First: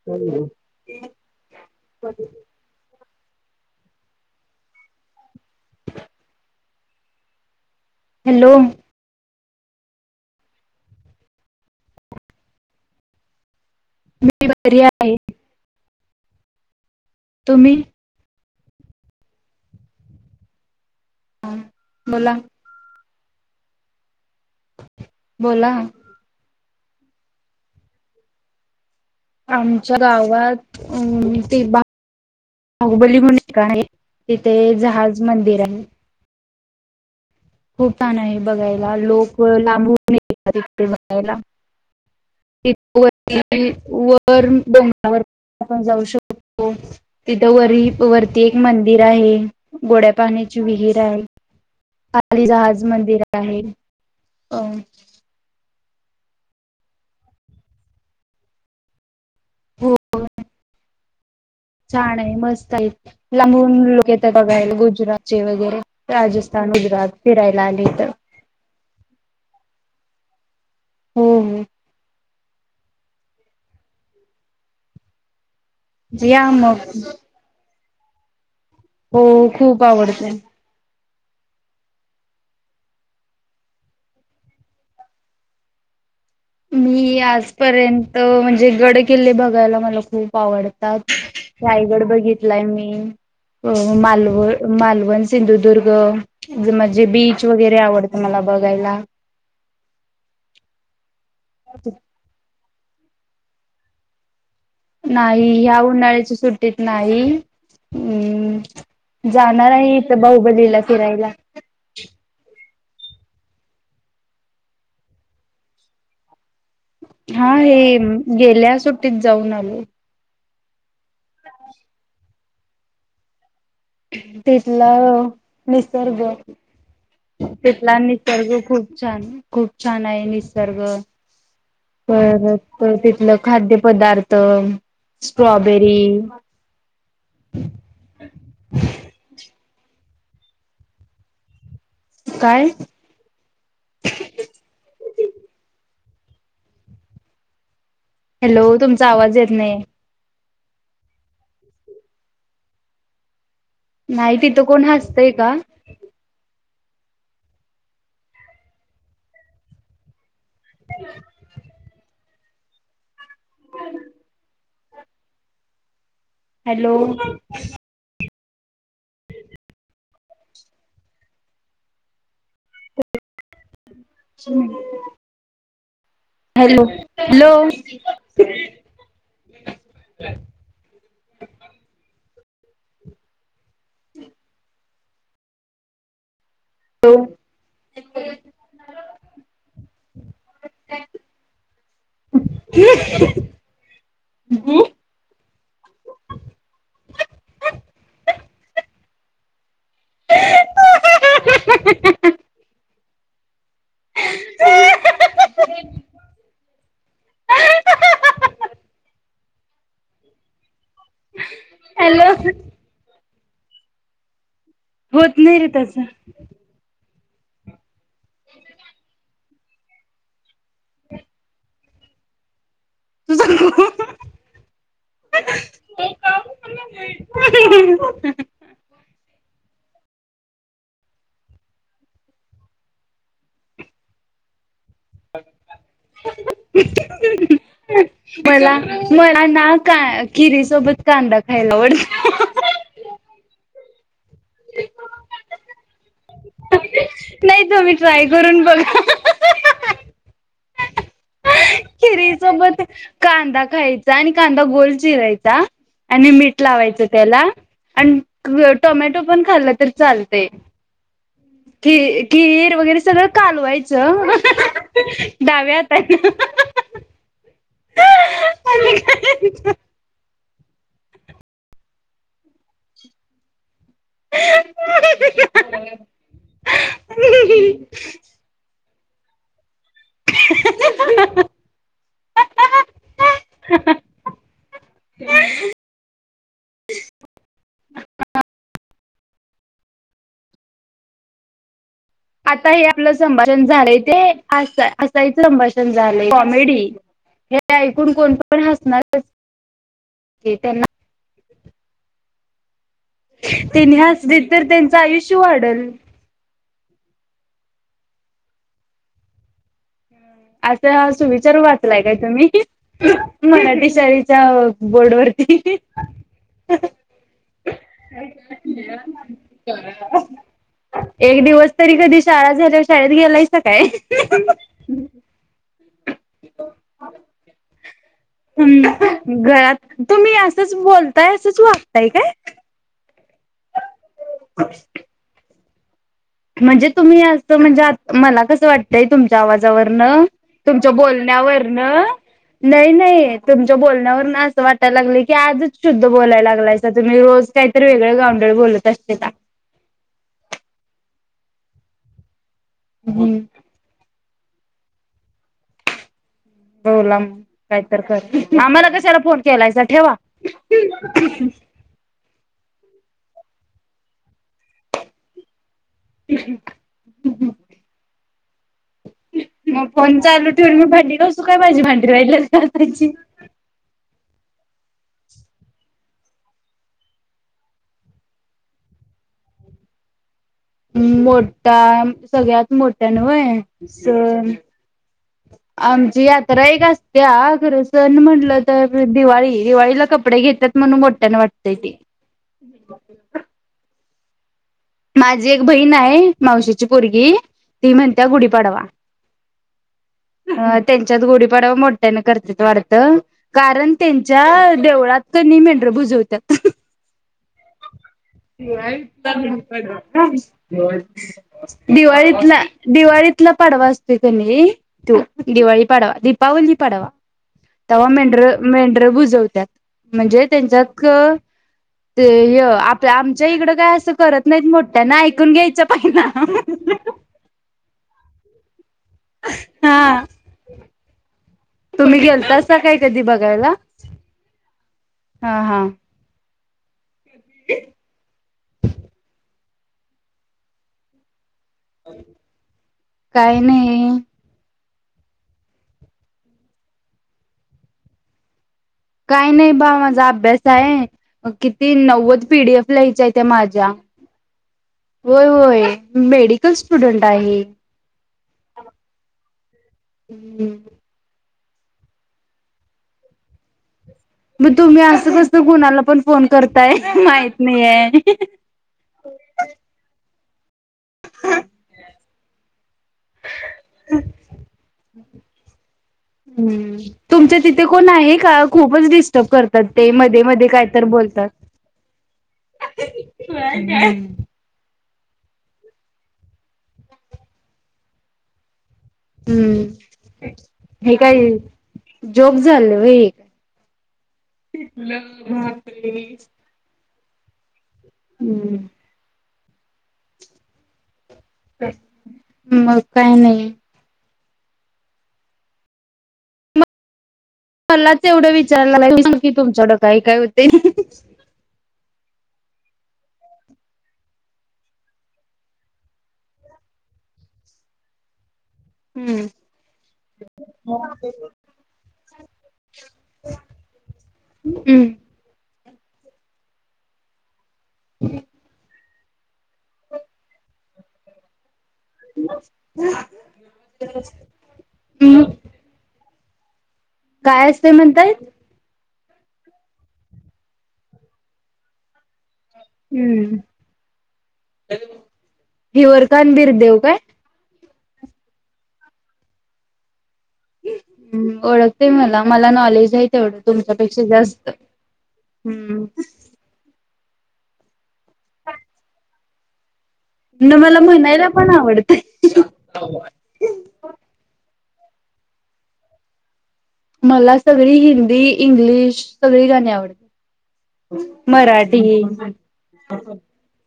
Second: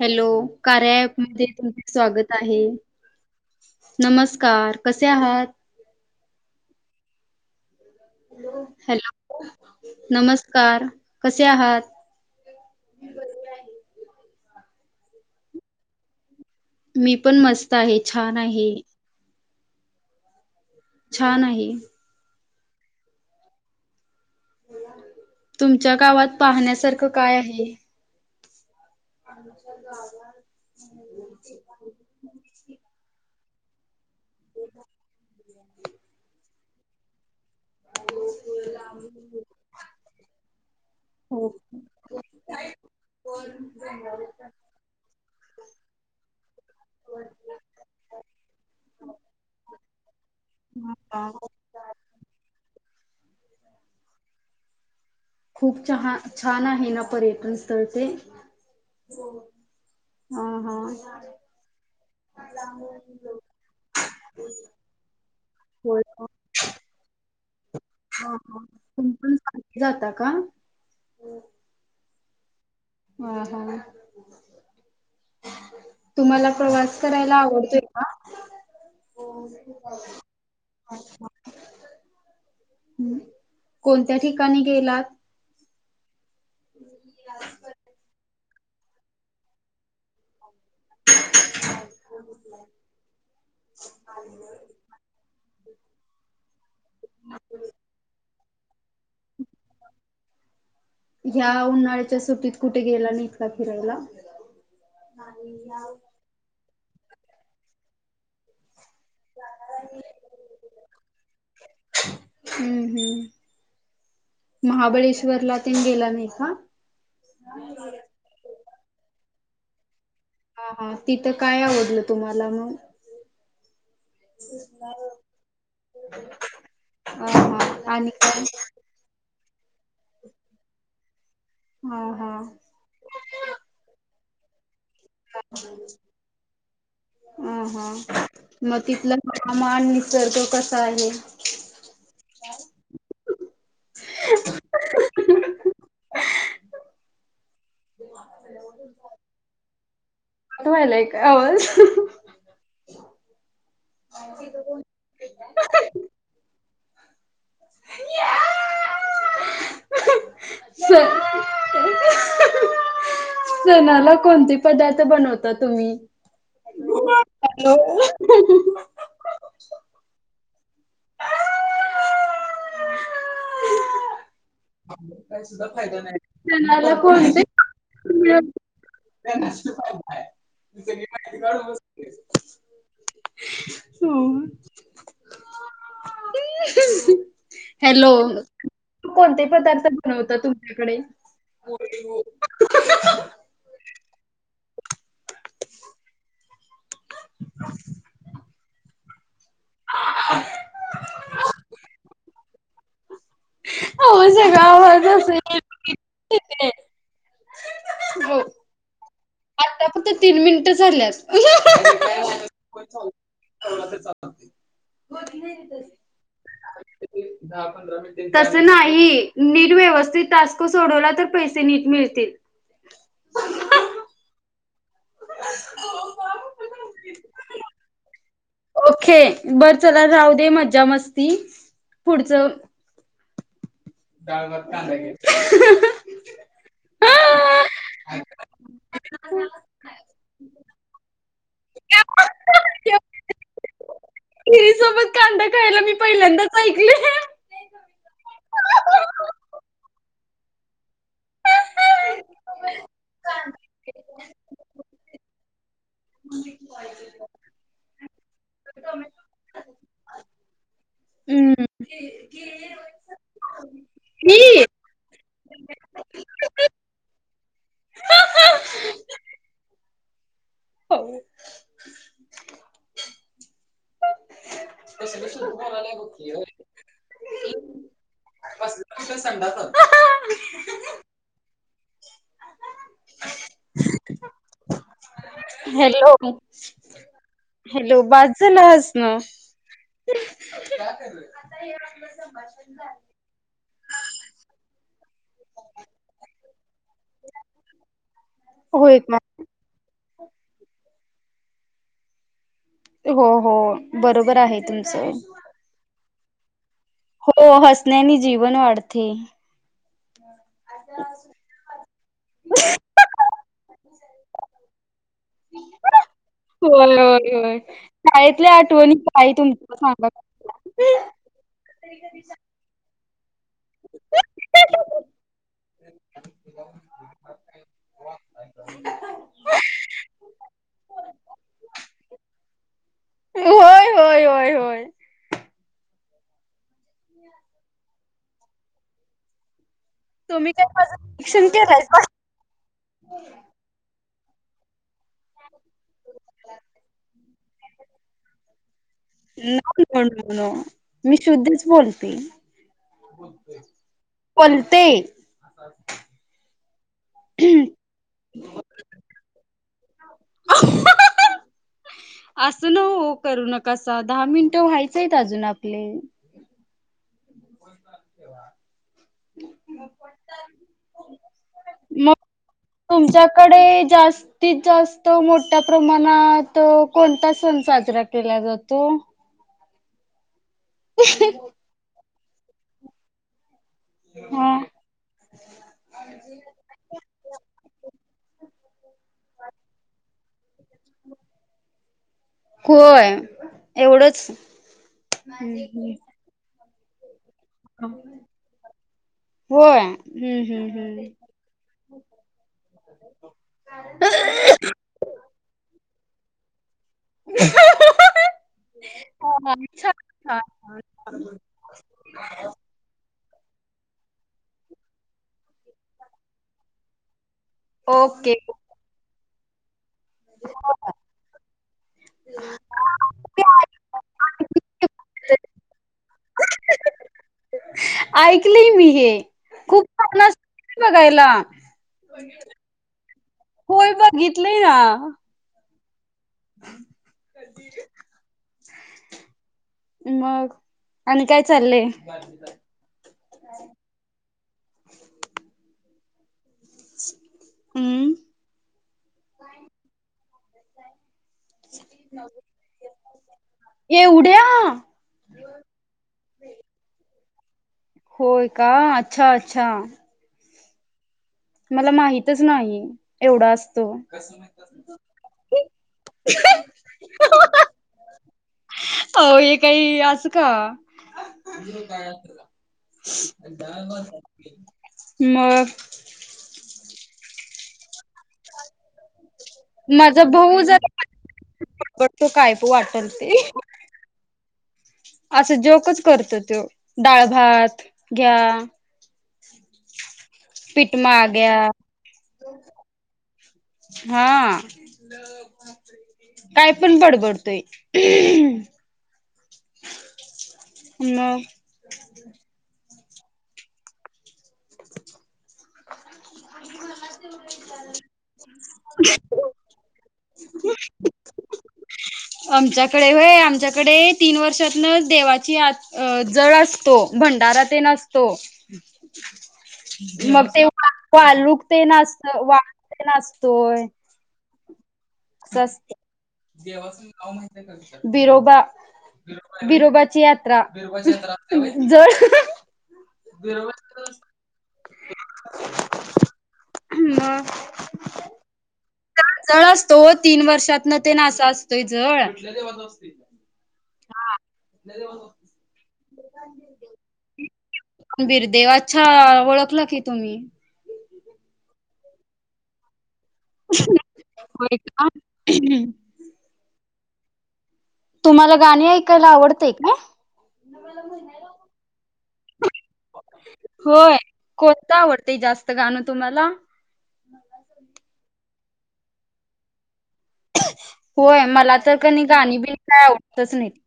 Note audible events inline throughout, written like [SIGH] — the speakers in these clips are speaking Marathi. हॅलो कार्या प मध्ये तुमचं स्वागत आहे. नमस्कार कसे आहात? [UNINTELLIGIBLE] Hello hello. नमस्कार कसे आहात? मी बरी आहे. मी पण तुम्ही मस्त आहे छान आहे. [UNINTELLIGIBLE] छान आहे. बोला बोला तुमच्या गावात पाहण्यास सारखं काय आहे? आमच्या गावात अ ते बा बाहुबली म्हणून एक काय? तिथे एक जहाज मंदिर हाय. हम. खूप छान आहे बघायला लोक लांबून येतात इथे बघायला, हो तिथं वरती वर डोंगरावर आपण जाऊ शकतो, तिथ वरी वरती एक मंदिर आहे गोड्या पाण्याची विहीर आहे. राज मंदिर आहे. अ खूप छा छान आहे ना, पर्यटन स्थळ ते? हो. हो हा हा. छान! आहे मस्त आहे, लांबून लोक येतात बघायला गुजरात चे वगैरे राजस्थान, गुजरात फिरायला ह आले तर ह फोन [UNINTELLIGIBLE] जाता का? ह हम. आ हा. या तुम्हाला मग प्रवास करायला आवडतोय? आ [UNINTELLIGIBLE] हो, खूप आवडते. अ ह [UNINTELLIGIBLE] हम कोणत्या ठिकाणी गेलात? मी आज पर्यंत म्हणजे, जे गड किल्ले बघायला, मला खूप आवडतं. परत रायगड बघितलाय मी मालव- मालवण, सिंधुदुर्ग मग बीच वगैरे आवडतं मला बघायला. [INAUDIBLE] ह्या उन्हाळ्याच्या सुटीत कुटे गेला नित का फिरायला? नाही, ह्या उन्हाळ्याची सुट् तेत नाही, अम् जाणार आहे इथं बाहुबलीला फिरायला. हम्म-हम्म, महाबळेश्वरला तेन गेला नाही का? हा हे गेल्या सुट्टीत जाऊन आलोय. हा हा तिथं काय आवडलं तुम्हाला मग? तिथला निसर्ग, हा हा तिथला आणि काय? निसर्ग खूप छान खूप छान आहे निसर्ग. हा हा परत तिथलं खाद्य पदा अ म [INAUDIBLE] अ ह म तिथलं [UNINTELLIGIBLE] मांनी. जर् तो कसा आहे? काय? [INAUDIBLE] हॅलो, तुमचा आवाज येत नाहीये. तुम्हाला यालाय का आवाज? [INAUDIBLE] नाही तिथं कोण हसतंय का? सल सणाला कोणते पदार्थ बनवता तुम्ही? हॅलो [INAUDIBLE] हॅलो तेनाला कोण पे हॅलो मिळत [INAUDIBLE] [INAUDIBLE] सो [UNINTELLIGIBLE] [INAUDIBLE] हॅलो, कोणते? त्याच बनवता तुमच्याकडे. [INAUDIBLE] [INAUDIBLE] [INAUDIBLE] आवाज सगळा बाहीरं जातोय. [UNINTELLIGIBLE] हो. आत्ता फक्त तीन मिनिट झा झालेत. हॅलो [INAUDIBLE] [INAUDIBLE] भेटली तिथंच. [INAUDIBLE] तसं नाही. नीट व्यवस्थित टास क सोडवला तर पैसे नीट मिळ तील. तुझा [INAUDIBLE] हो का मला माहित नाही. ओके बर चला राहू दे मज्जा मस्ती पुढच. [INAUDIBLE] [INAUDIBLE] खरी सोबत कांदा खायला मी पहिल्यांदाच ऐकले नाही तु म्ही ट्राय करून बघा. खीर सोबत कांदा खायचा आणि कांदा गोल चिरायचा आणि मीठ लावायच त्याला आणि टोमॅटो पण खाल्ला तर चालते. हम्म गीर वगैरे सगळं कालवायचं ही डाव्या हाताने हो. [UNINTELLIGIBLE] [INAUDIBLE] [UNINTELLIGIBLE] आणि हॅलो हॅलो बास झाल आज. ह. आता हे आपलं संभाषण झालंय ते अस असंहीच संभाषण झालंय. मेडी हे ऐकून कोण पण होय का हसणारच की त्यांना [INAUDIBLE] हो हो त्यांने बरोबर हसलीत आहे तर त्यांचं तुमचं. आयुष्य वाढल. हो हसण्यानी जीवन वाढते. असं सुविचार वाचलाय का तुम्ही मराठी शाळेच्या बोर्ड वरती होय होय होय. शाळेतल्या आठवणी काय तुमच्या सांगा? एक दिवस तरी कधी शाळा झाल्या शाळेत. [UNINTELLIGIBLE] ह घरात तुम्ही असंच बोलताय असंच वागताय काय. होय होय होय होय [INAUDIBLE] म्हणजे तुम्ही असं म्हणजे आ. मला कसं वाटतंय तुमच्या आवाज तुम्ही काय तुमच्या माझं निरीक्षण बोलंयावरण केलायसा? नही, नही तुमच्या बोलंयावरण अस वाटया लागय की आजच शुद्ध बोलायला लागलाय तुम्ही रोज काहीतरी वेगळे गाउंडळ बोलत असते का. नो नो नो नो मी शुद्धीश बोलते. हम्म. पलते. बोलाम काहीत कर. आम्हाला कशाला फोन केलायसा ठेवा. असं न हो करू नका. कसा दहा मिनिटं व्हायचंयत अजून आपले. [INAUDIBLE] [UNINTELLIGIBLE] मग फोन चालू ठेवून मी भांडी घासू काय माझी भांडी मग राहिलित घासायची. ती जास्त मोठ्या प्रमाणात कोणता सण साजरा केला जातो. मोठा सगळ्यात मोठ्या नवय सण हा आमची यात्रा एक असते खरं सण म्हटलं तर दिवाळी दिवाळीला कप कपडे घेत. म्हणून बटण वाटतय ते अच्छा माझी एक बहीण आहे. मावशीची अजपरगी ती म्हणत्या गुढीपाडवा होय हम्म हम्म हम्म त्यांच्यात गुढीपाडवा मोठ्याने करत वाढत कारण त्यांच्या देवळात क म्ह प्रभुज होतात. इथ हा छान नाय छान दिवाळीतला दिवाळीत तला पाडवा असतो कनी तू दिवाळी पाडवा दीपावली पाडवा तेव्हा ओके मेंढर मेंढर बुजवतो. त्यात म्हणजे त्यांच्यात ते आप आमच्या इकडं काय असं करत. नाही मोठ्या ना ऐकून घ्यायच पाहि ना ऐकले मी हे खूप हा छ बघायला तुम्ही गेलतासा काय कधी बघायला? होय बघितलंय ना हा हा हम [UNINTELLIGIBLE] मग आणि काय? चालालय काय नाही हमम बस आहे. किती नव्वद पीडीएफ लियच्या त्या माझ्या एवढ्या होय होय मेडिकल स्टुडंट काही होय का अच्छा अच्छा ह. मला माहितच नाही एवढा असतो. न तुम्ही असं कसं कुणाला पण फोन करताय माहत नाहीये अ हे काही असं का मग हम्म. तुमच्या तिथे कोण आहे का खूपच डिस्टर्ब करतात ते माझा मध्ये भाऊ मध्ये जरा काहीत बोलतात. बडबडतो काय वाटल ते असं जोकच करत तो डाळ, भात घ्या हम्म. पीठ हे काय माग्या जोक झाल व्हय. हा [UNINTELLIGIBLE] तो ये. [UNINTELLIGIBLE] हम्म. [INAUDIBLE] म. मग. [UNINTELLIGIBLE] काही नाही. [UNINTELLIGIBLE] मलाच एवढं विचारला ला की, तुमच्याकडं काही काय होते? आमच्याकडे होय आमच्याकडे तीन वर्षातन देवाची आ जळ असतो भंडारा तेन असतो. मग ते [UNINTELLIGIBLE] हम्म. [UNINTELLIGIBLE] [UNINTELLIGIBLE] विरोबा विरोबाची यात्रा. जळ [INAUDIBLE] मग काय असते म्हणतायत? जळ असतो. तीन वर्षात न ते नासा असतोय जळ. हम्म हिवरकान [UNINTELLIGIBLE] बिरदेव काय? रणबीर देव अच्छा ओळखला की तुम्ही. ओळखते मला मला नॉलेज आहे तेवढं तुमच्यापेक्षा जास्त होय का हम्म. तुम्हाला गाणी ऐकायला आवडतय काय? न मला म्हणायला पण आवडतय. का आवडतय जास्त गाणं तुम्हाला? मला सगळी हिंदी 'इंग्लिश सगळी गाणी आवडते. होय मला तर कणी गाणी बि काय आवडतच नाइत.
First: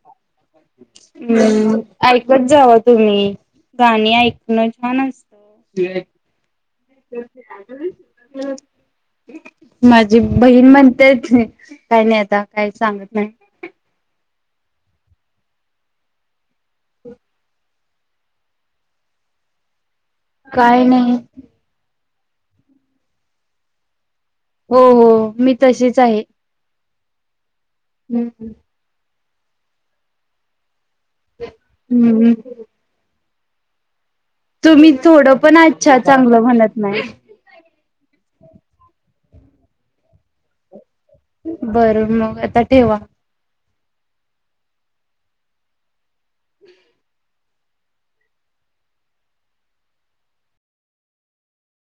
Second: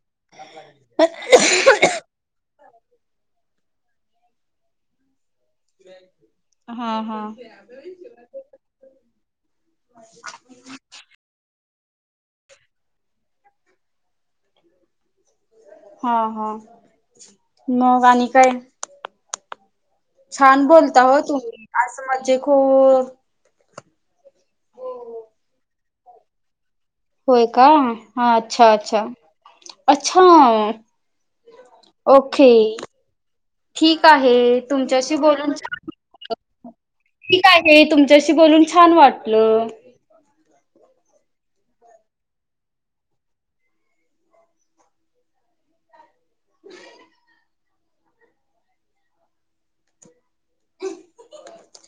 हम्म, ऐकत जावा तुम्ही, गाणी ऐकणं छान अस हा हा. माझी बहीण म्हणतेत काही नाही, आता काय सांगत नाही. हा हा. [UNINTELLIGIBLE] मग आणि काय? छान काय बोलता नाही हो तुम्ही आज म्हजे खू हो हो मी तशीच आहे. होय. कम. हा अच्छा अच्छा. अच्छा. हम्म ओके. ठीक आहे तुम्ही तुमच्याशी थोडं बोलून पण छान अच्छा, चांगलं म्हणत नाही. ठीक आहे तुम तशी बोलून छान वाटलं. बरं मग आता ठेवा. [UNINTELLIGIBLE]